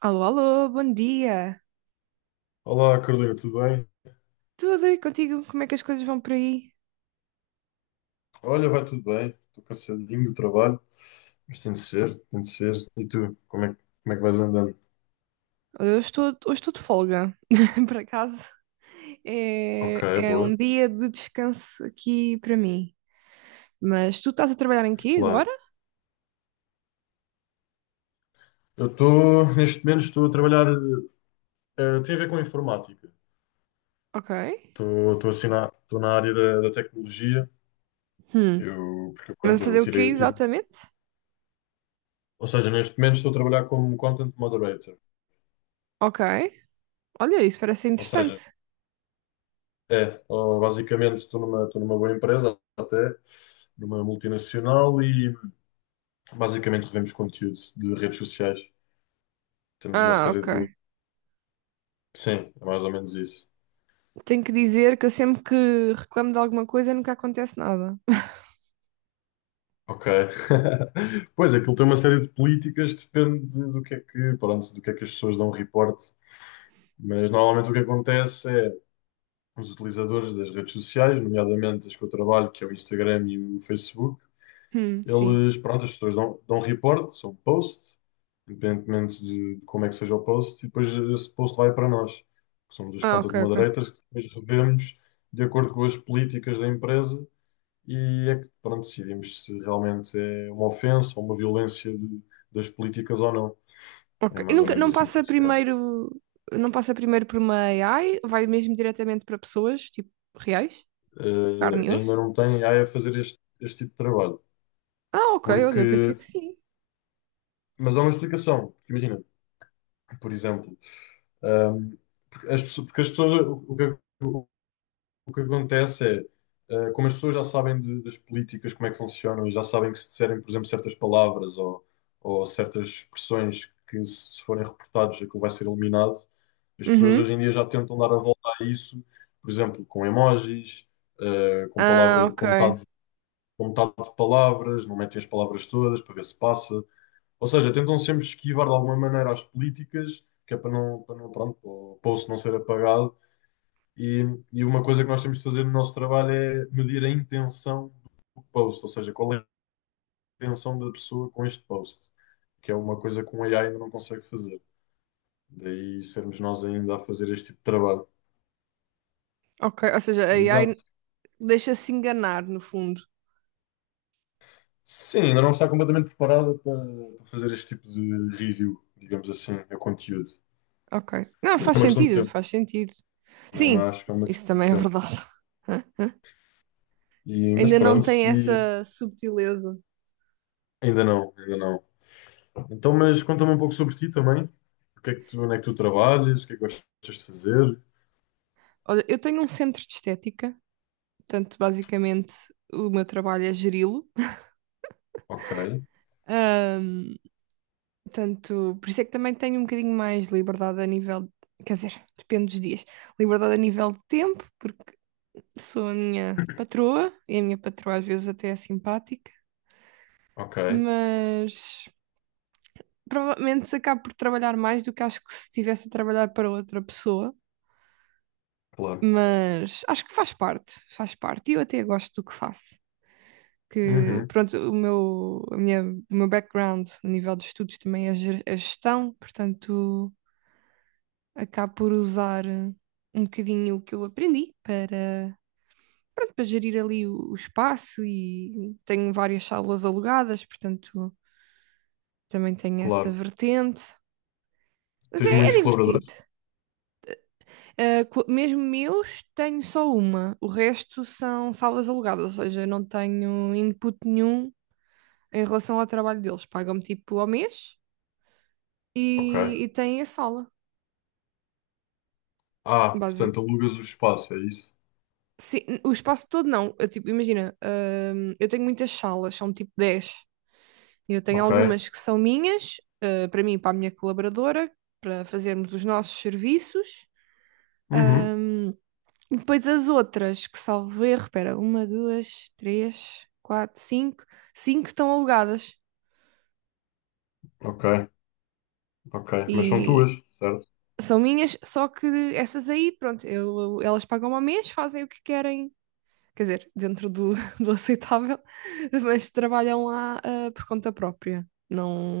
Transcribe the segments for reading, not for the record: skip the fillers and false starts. Alô, alô, bom dia. Olá, Carolina, tudo bem? Tudo e contigo? Como é que as coisas vão por aí? Olha, vai tudo bem. Estou cansadinho do trabalho, mas tem de ser, tem de ser. E tu, como é, como é que vais andando? Hoje estou de folga, por acaso. Ok, É boa, um dia de descanso aqui para mim. Mas tu estás a trabalhar em quê claro. agora? Eu estou, neste momento, estou a trabalhar, tem a ver com informática. Ok. Estou assim na, estou na área da, da tecnologia, Hum. eu, porque Mas a quando eu fazer o quê tirei o tiro. exatamente? Ou seja, neste momento estou a trabalhar como content moderator. Ok. Olha, isso parece Ou seja, interessante. é, ó, basicamente estou numa boa empresa, até, numa multinacional. Basicamente revemos conteúdo de redes sociais. Temos uma Ah, série de. ok. Sim, é mais ou menos isso. Tenho que dizer que eu sempre que reclamo de alguma coisa nunca acontece nada. Ok. Pois, aquilo tem uma série de políticas, depende do que é que, pronto, do que é que as pessoas dão reporte. Mas normalmente o que acontece é os utilizadores das redes sociais, nomeadamente as que eu trabalho, que é o Instagram e o Facebook. Sim. Eles, pronto, as pessoas dão, dão report, são post, independentemente de como é que seja o post, e depois esse post vai para nós, que somos os Ah, content ok, ok. moderators, que depois revemos de acordo com as políticas da empresa e é que, pronto, decidimos se realmente é uma ofensa ou uma violência das políticas ou não. É Ok. E mais ou nunca, menos não assim que passa funciona. primeiro, não passa primeiro por uma AI, vai mesmo diretamente para pessoas, tipo, reais, carne e Ainda osso? não tem AI a fazer este, este tipo de trabalho, Ah, ok, olha, pensei porque... que sim. Mas há uma explicação, porque imagina, por exemplo, Um, porque porque as pessoas, o que, o- o que acontece é, como as pessoas já sabem das políticas, como é que funcionam, e já sabem que se disserem, por exemplo, certas palavras ou certas expressões que, se forem reportados, aquilo vai ser eliminado, as pessoas Uhum. hoje em dia já tentam dar a volta a isso, por exemplo, com emojis, com Ah, palavra, ok. Com metade de palavras, não metem as palavras todas para ver se passa. Ou seja, tentam sempre esquivar de alguma maneira as políticas, que é para não, pronto, para o poço não ser apagado. E, e uma coisa que nós temos de fazer no nosso trabalho é medir a intenção do post, ou seja, qual é a intenção da pessoa com este post, que é uma coisa que um AI ainda não consegue fazer. Daí sermos nós ainda a fazer este tipo de trabalho. Ok, ou seja, a AI Exato. deixa-se enganar, no fundo. Sim, ainda não está completamente preparada para, para fazer este tipo de review, digamos assim, a conteúdo. Ok. Não, Mas é faz uma questão de sentido, tempo. faz sentido. Não, Sim, mas acho que é uma isso questão de também é tempo. verdade. E, mas Ainda não pronto, tem se. essa subtileza. Ainda não, ainda não. Então, mas conta-me um pouco sobre ti também. O que é que tu, onde é que tu trabalhas? O que é que gostas de fazer? Olha, eu tenho um centro de estética, portanto, basicamente o meu trabalho é geri-lo. Ok, Ahm, Portanto, por isso é que também tenho um bocadinho mais liberdade a nível, quer dizer, depende dos dias, liberdade a nível de tempo, porque sou a minha patroa e a minha patroa às vezes até é simpática, ok, mas provavelmente acabo por trabalhar mais do que acho que se estivesse a trabalhar para outra pessoa. claro. Mas acho que faz parte, faz parte. E eu até gosto do que faço. Que Uhum, pronto, o meu background a nível de estudos também é gestão, portanto, acabo por usar um bocadinho o que eu aprendi para, pronto, para gerir ali o espaço e tenho várias salas alugadas, portanto, também tenho essa claro. vertente. Mas Tens é muitos divertido. colaboradores? Mesmo meus, tenho só uma. O resto são salas alugadas, ou seja, eu não tenho input nenhum em relação ao trabalho deles. Pagam-me tipo ao mês Ok. e tem a sala, Ah, básico. portanto, alugas o espaço, é isso? Sim, o espaço todo não. Eu, tipo, imagina, eu tenho muitas salas, são tipo 10. Eu tenho Ok. algumas que são minhas, para mim, e para a minha colaboradora, para fazermos os nossos serviços. Uhum, Hum, e depois as outras, que salvo erro, espera, uma, duas, três, quatro, cinco. Cinco estão alugadas ok, ok. Mas são e tuas, certo? são minhas, só que essas aí, pronto, elas pagam ao mês, fazem o que querem, quer dizer, dentro do, do aceitável, mas trabalham lá por conta própria.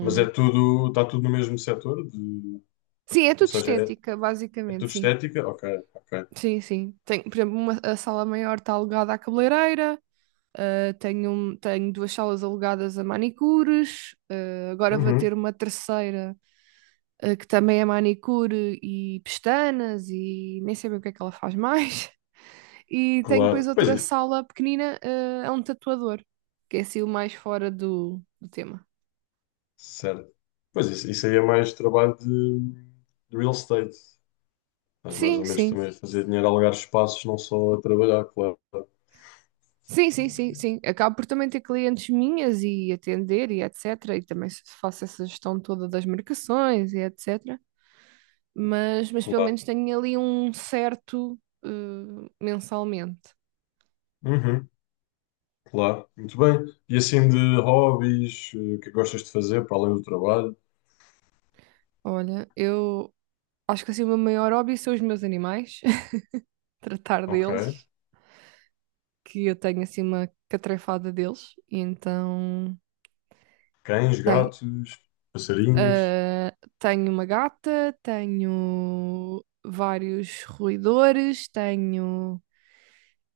Mas é tudo, está tudo no mesmo setor? De, Sim, é ou tudo seja, é, estética, é basicamente, tudo sim. estética? Ok, ok. Sim, sim. Tenho, por exemplo, a sala maior está alugada à cabeleireira, tenho duas salas alugadas a manicures, agora vou ter Uhum, uma terceira, que também é manicure e pestanas e nem sei bem o que é que ela faz mais. E tenho depois claro. Pois outra é, sala pequenina, a um tatuador, que é assim o mais fora do, do tema. certo. Pois isso aí é mais trabalho de real estate. Mas mais Sim, ou menos sim. também a fazer dinheiro a alugar espaços, não só a trabalhar, claro. Sim, sim, sim, sim. Acabo por também ter clientes minhas e atender e etc. E também faço essa gestão toda das marcações e etc. Mas pelo Claro. menos tenho ali um certo eh, mensalmente. Uhum, claro. Muito bem. E assim de hobbies, o que é que gostas de fazer para além do trabalho? Olha, eu acho que assim o meu maior hobby são os meus animais, tratar Ok. deles, que eu tenho assim uma catrefada deles. E então, Cães, tem, gatos, passarinhos. ah, tenho uma gata, tenho vários roedores, tenho,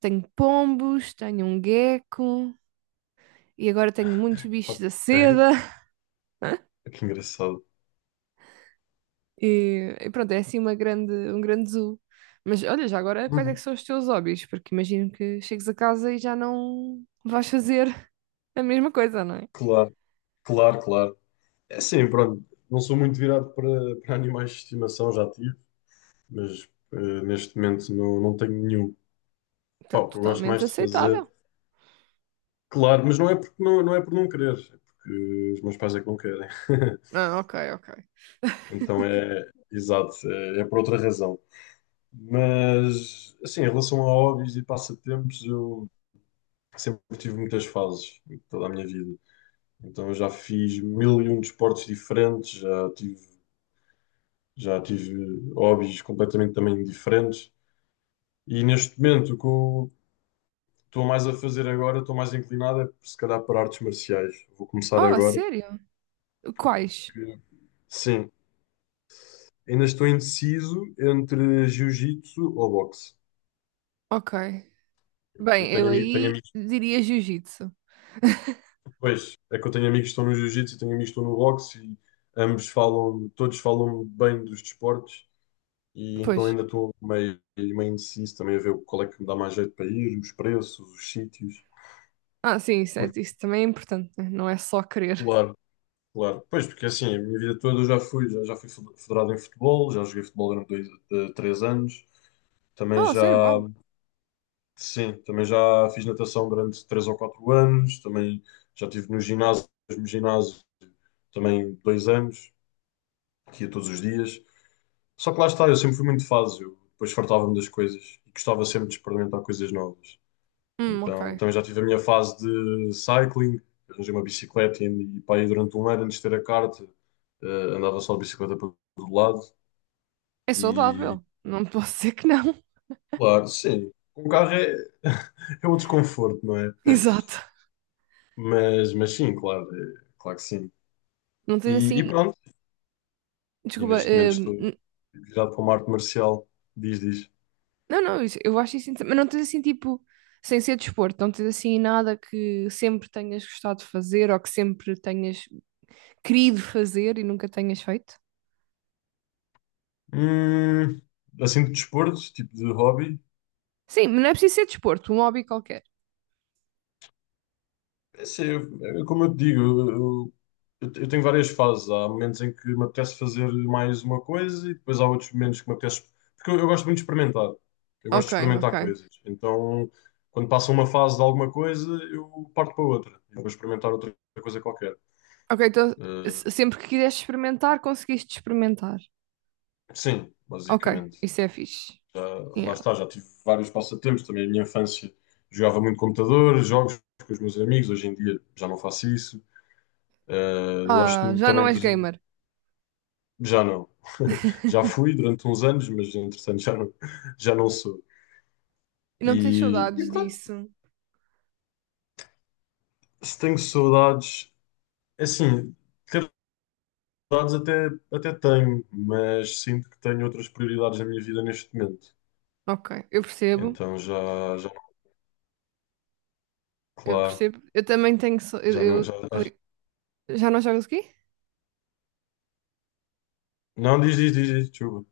tenho pombos, tenho um gecko e agora tenho muitos bichos Ok. da seda Que engraçado. e pronto, é assim um grande zoo. Mas olha, já agora quais é que Uhum. são os teus hobbies? Porque imagino que chegues a casa e já não vais fazer a mesma coisa, não é? Claro, claro, claro. É assim, pronto. Não sou muito virado para, para animais de estimação, já tive, mas neste momento não, não tenho nenhum. Então, Pá, o que eu gosto totalmente mais de fazer. aceitável. Claro, mas não é porque não, não é por não querer, é porque os meus pais é que não querem. Ah, ok, ok. Então é, exato, é, é por outra razão. Mas, assim, em relação a hobbies e passatempos, eu sempre tive muitas fases em toda a minha vida. Então eu já fiz 1001 desportos diferentes, já tive hobbies completamente também diferentes. E neste momento, o que eu estou mais a fazer agora, estou mais inclinado, é se calhar para artes marciais. Vou começar Oh, a agora, sério? Quais? porque sim, ainda estou indeciso entre jiu-jitsu ou boxe. Ok. Eu Bem, tenho, eu tenho aí amigos, diria jiu-jitsu. pois, é que eu tenho amigos que estão no jiu-jitsu e tenho amigos que estão no boxe e ambos falam, todos falam bem dos desportos e então Pois. ainda estou meio, meio indeciso também a ver qual é que me dá mais jeito para ir, os preços, os sítios. Ah, sim, isso, é- Porque, isso também é importante, né? Não é só querer. claro, claro. Pois, porque assim, a minha vida toda eu já fui, já, já fui federado em futebol, já joguei futebol durante dois, três anos, também Ah, já. sério, uau. Sim, também já fiz natação durante três ou quatro anos, também já estive no ginásio, mesmo ginásio, também dois anos, que ia todos os dias. Só que lá está, eu sempre fui muito fácil, eu depois fartava-me das coisas e gostava sempre de experimentar coisas novas. Ok. Então também já tive a minha fase de cycling, arranjei uma bicicleta e pá, aí durante um ano antes de ter a carta, eh, andava só de bicicleta para todo lado É e, saudável. Não posso dizer que não. claro, sim, com o carro é, é outro conforto, não é? Exato. Mas sim, claro, claro que sim. Não tens E assim. pronto. E Desculpa. neste momento estou virado para uma arte marcial. Diz, diz. Não, não, eu acho isso. Mas não tens assim, tipo. Sem ser desporto, não tens assim nada que sempre tenhas gostado de fazer ou que sempre tenhas querido fazer e nunca tenhas feito? Hum, assim de desporto, tipo de hobby. Sim, mas não é preciso ser desporto, um hobby qualquer. É assim, é como eu te digo, eu, eu tenho várias fases. Há momentos em que me apetece fazer mais uma coisa e depois há outros momentos que me apetece. Porque eu gosto muito de experimentar. Eu gosto Ok, de ok. experimentar coisas. Então, quando passa uma fase de alguma coisa, eu parto para outra. Eu vou experimentar outra coisa qualquer. Ok, então Eh, sempre que quiseste experimentar, conseguiste experimentar. sim, Ok, basicamente. isso é fixe. Já, lá está, Yeah. já tive vários passatempos. Também a minha infância jogava muito computador, jogos com os meus amigos. Hoje em dia já não faço isso. Eu gosto Ah, muito já não também, por és exemplo, gamer. já não. Já fui durante uns anos, mas entretanto já não sou. Não tens E saudades pronto, disso. se tenho saudades, é assim, ter saudades até, até tenho, mas sinto que tenho outras prioridades na minha vida neste momento. Ok, eu percebo. Então já, já, Eu claro, percebo. Eu também tenho. Já não, já, eu- já- ali- Já não jogas o quê? não, diz, diz, diz, diz, desculpa.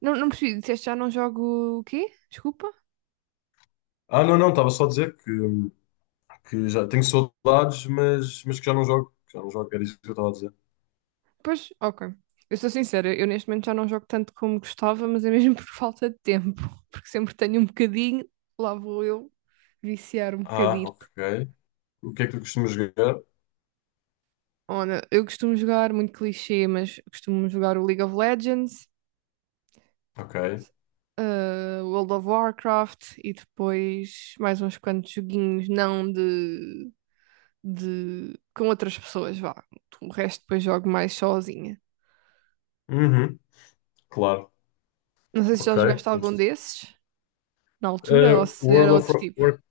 Não, não percebi. Disseste já não jogo o quê? Desculpa. Ah, não, não, estava só a dizer que já tenho saudades, mas que já não jogo. Que Já não jogo, era isso que eu estava a dizer. Pois, ok. Eu sou sincera, eu neste momento já não jogo tanto como gostava, mas é mesmo por falta de tempo. Porque sempre tenho um bocadinho, lá vou eu viciar um Ah, bocadito. ok. O que é que tu costumas jogar? Olha, eu costumo jogar, muito clichê, mas costumo jogar o League of Legends, Ok. World of Warcraft e depois mais uns quantos joguinhos, não de com outras pessoas, vá. O resto depois jogo mais sozinha. Uhum, claro. Não sei se já Ok. jogaste algum desses na altura ou se World era of outro tipo. Warcraft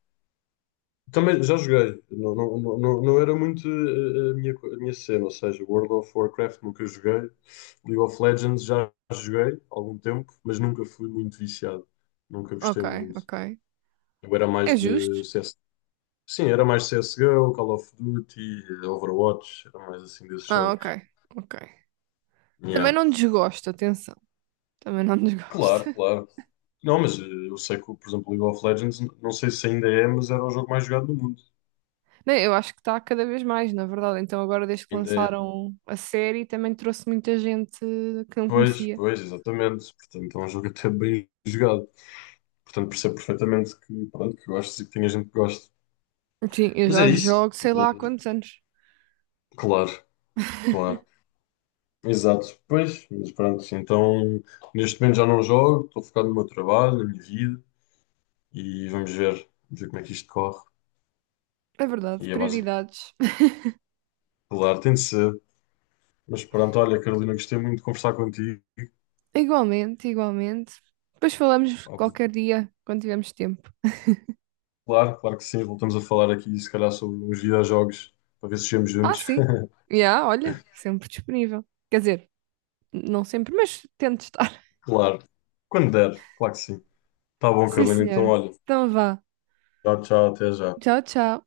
também já joguei. Não, não, não, não não era muito a minha, a minha cena, ou seja, World of Warcraft nunca joguei. League of Legends já joguei há algum tempo, mas nunca fui muito viciado. Nunca gostei Ok, muito. ok. Eu era mais É de. justo? Sim, era mais CSGO, Call of Duty, Overwatch, era mais assim desses Ah, jogos. ok, ok. Também Yeah. não desgosto, atenção. Também não Claro, desgosto. claro. Não, mas eu sei que, por exemplo, League of Legends, não sei se ainda é, mas era o jogo mais jogado do mundo. Nem, eu acho que está cada vez mais, na verdade. Então, agora, desde que Ainda é. lançaram a série, também trouxe muita gente que não Pois, conhecia. pois, exatamente. Portanto, é um jogo até bem jogado. Portanto, percebo perfeitamente que, pronto, que gostes e que tenha gente que gosta. Sim, eu Mas é já isso. jogo sei lá há Eh, quantos anos. claro, claro. Exato. Pois, mas pronto. Então, neste momento já não jogo, estou focado no meu trabalho, na minha vida e vamos ver como é que isto corre. É E verdade, é básico. prioridades. Claro, tem de ser. Mas pronto, olha, Carolina, gostei muito de conversar contigo. Igualmente, igualmente. Depois falamos Óbvio. qualquer dia, quando tivermos tempo. Claro, claro que sim. Voltamos a falar aqui, se calhar, sobre uns videojogos, para ver se chegamos Ah, juntos. sim. Já, olha, sempre disponível. Quer dizer, não sempre, mas tento estar. Claro. Quando der, claro que sim. Tá bom, Sim, Carolina. Então, senhor. olha, Então vá. tchau, tchau, até já. Tchau, tchau.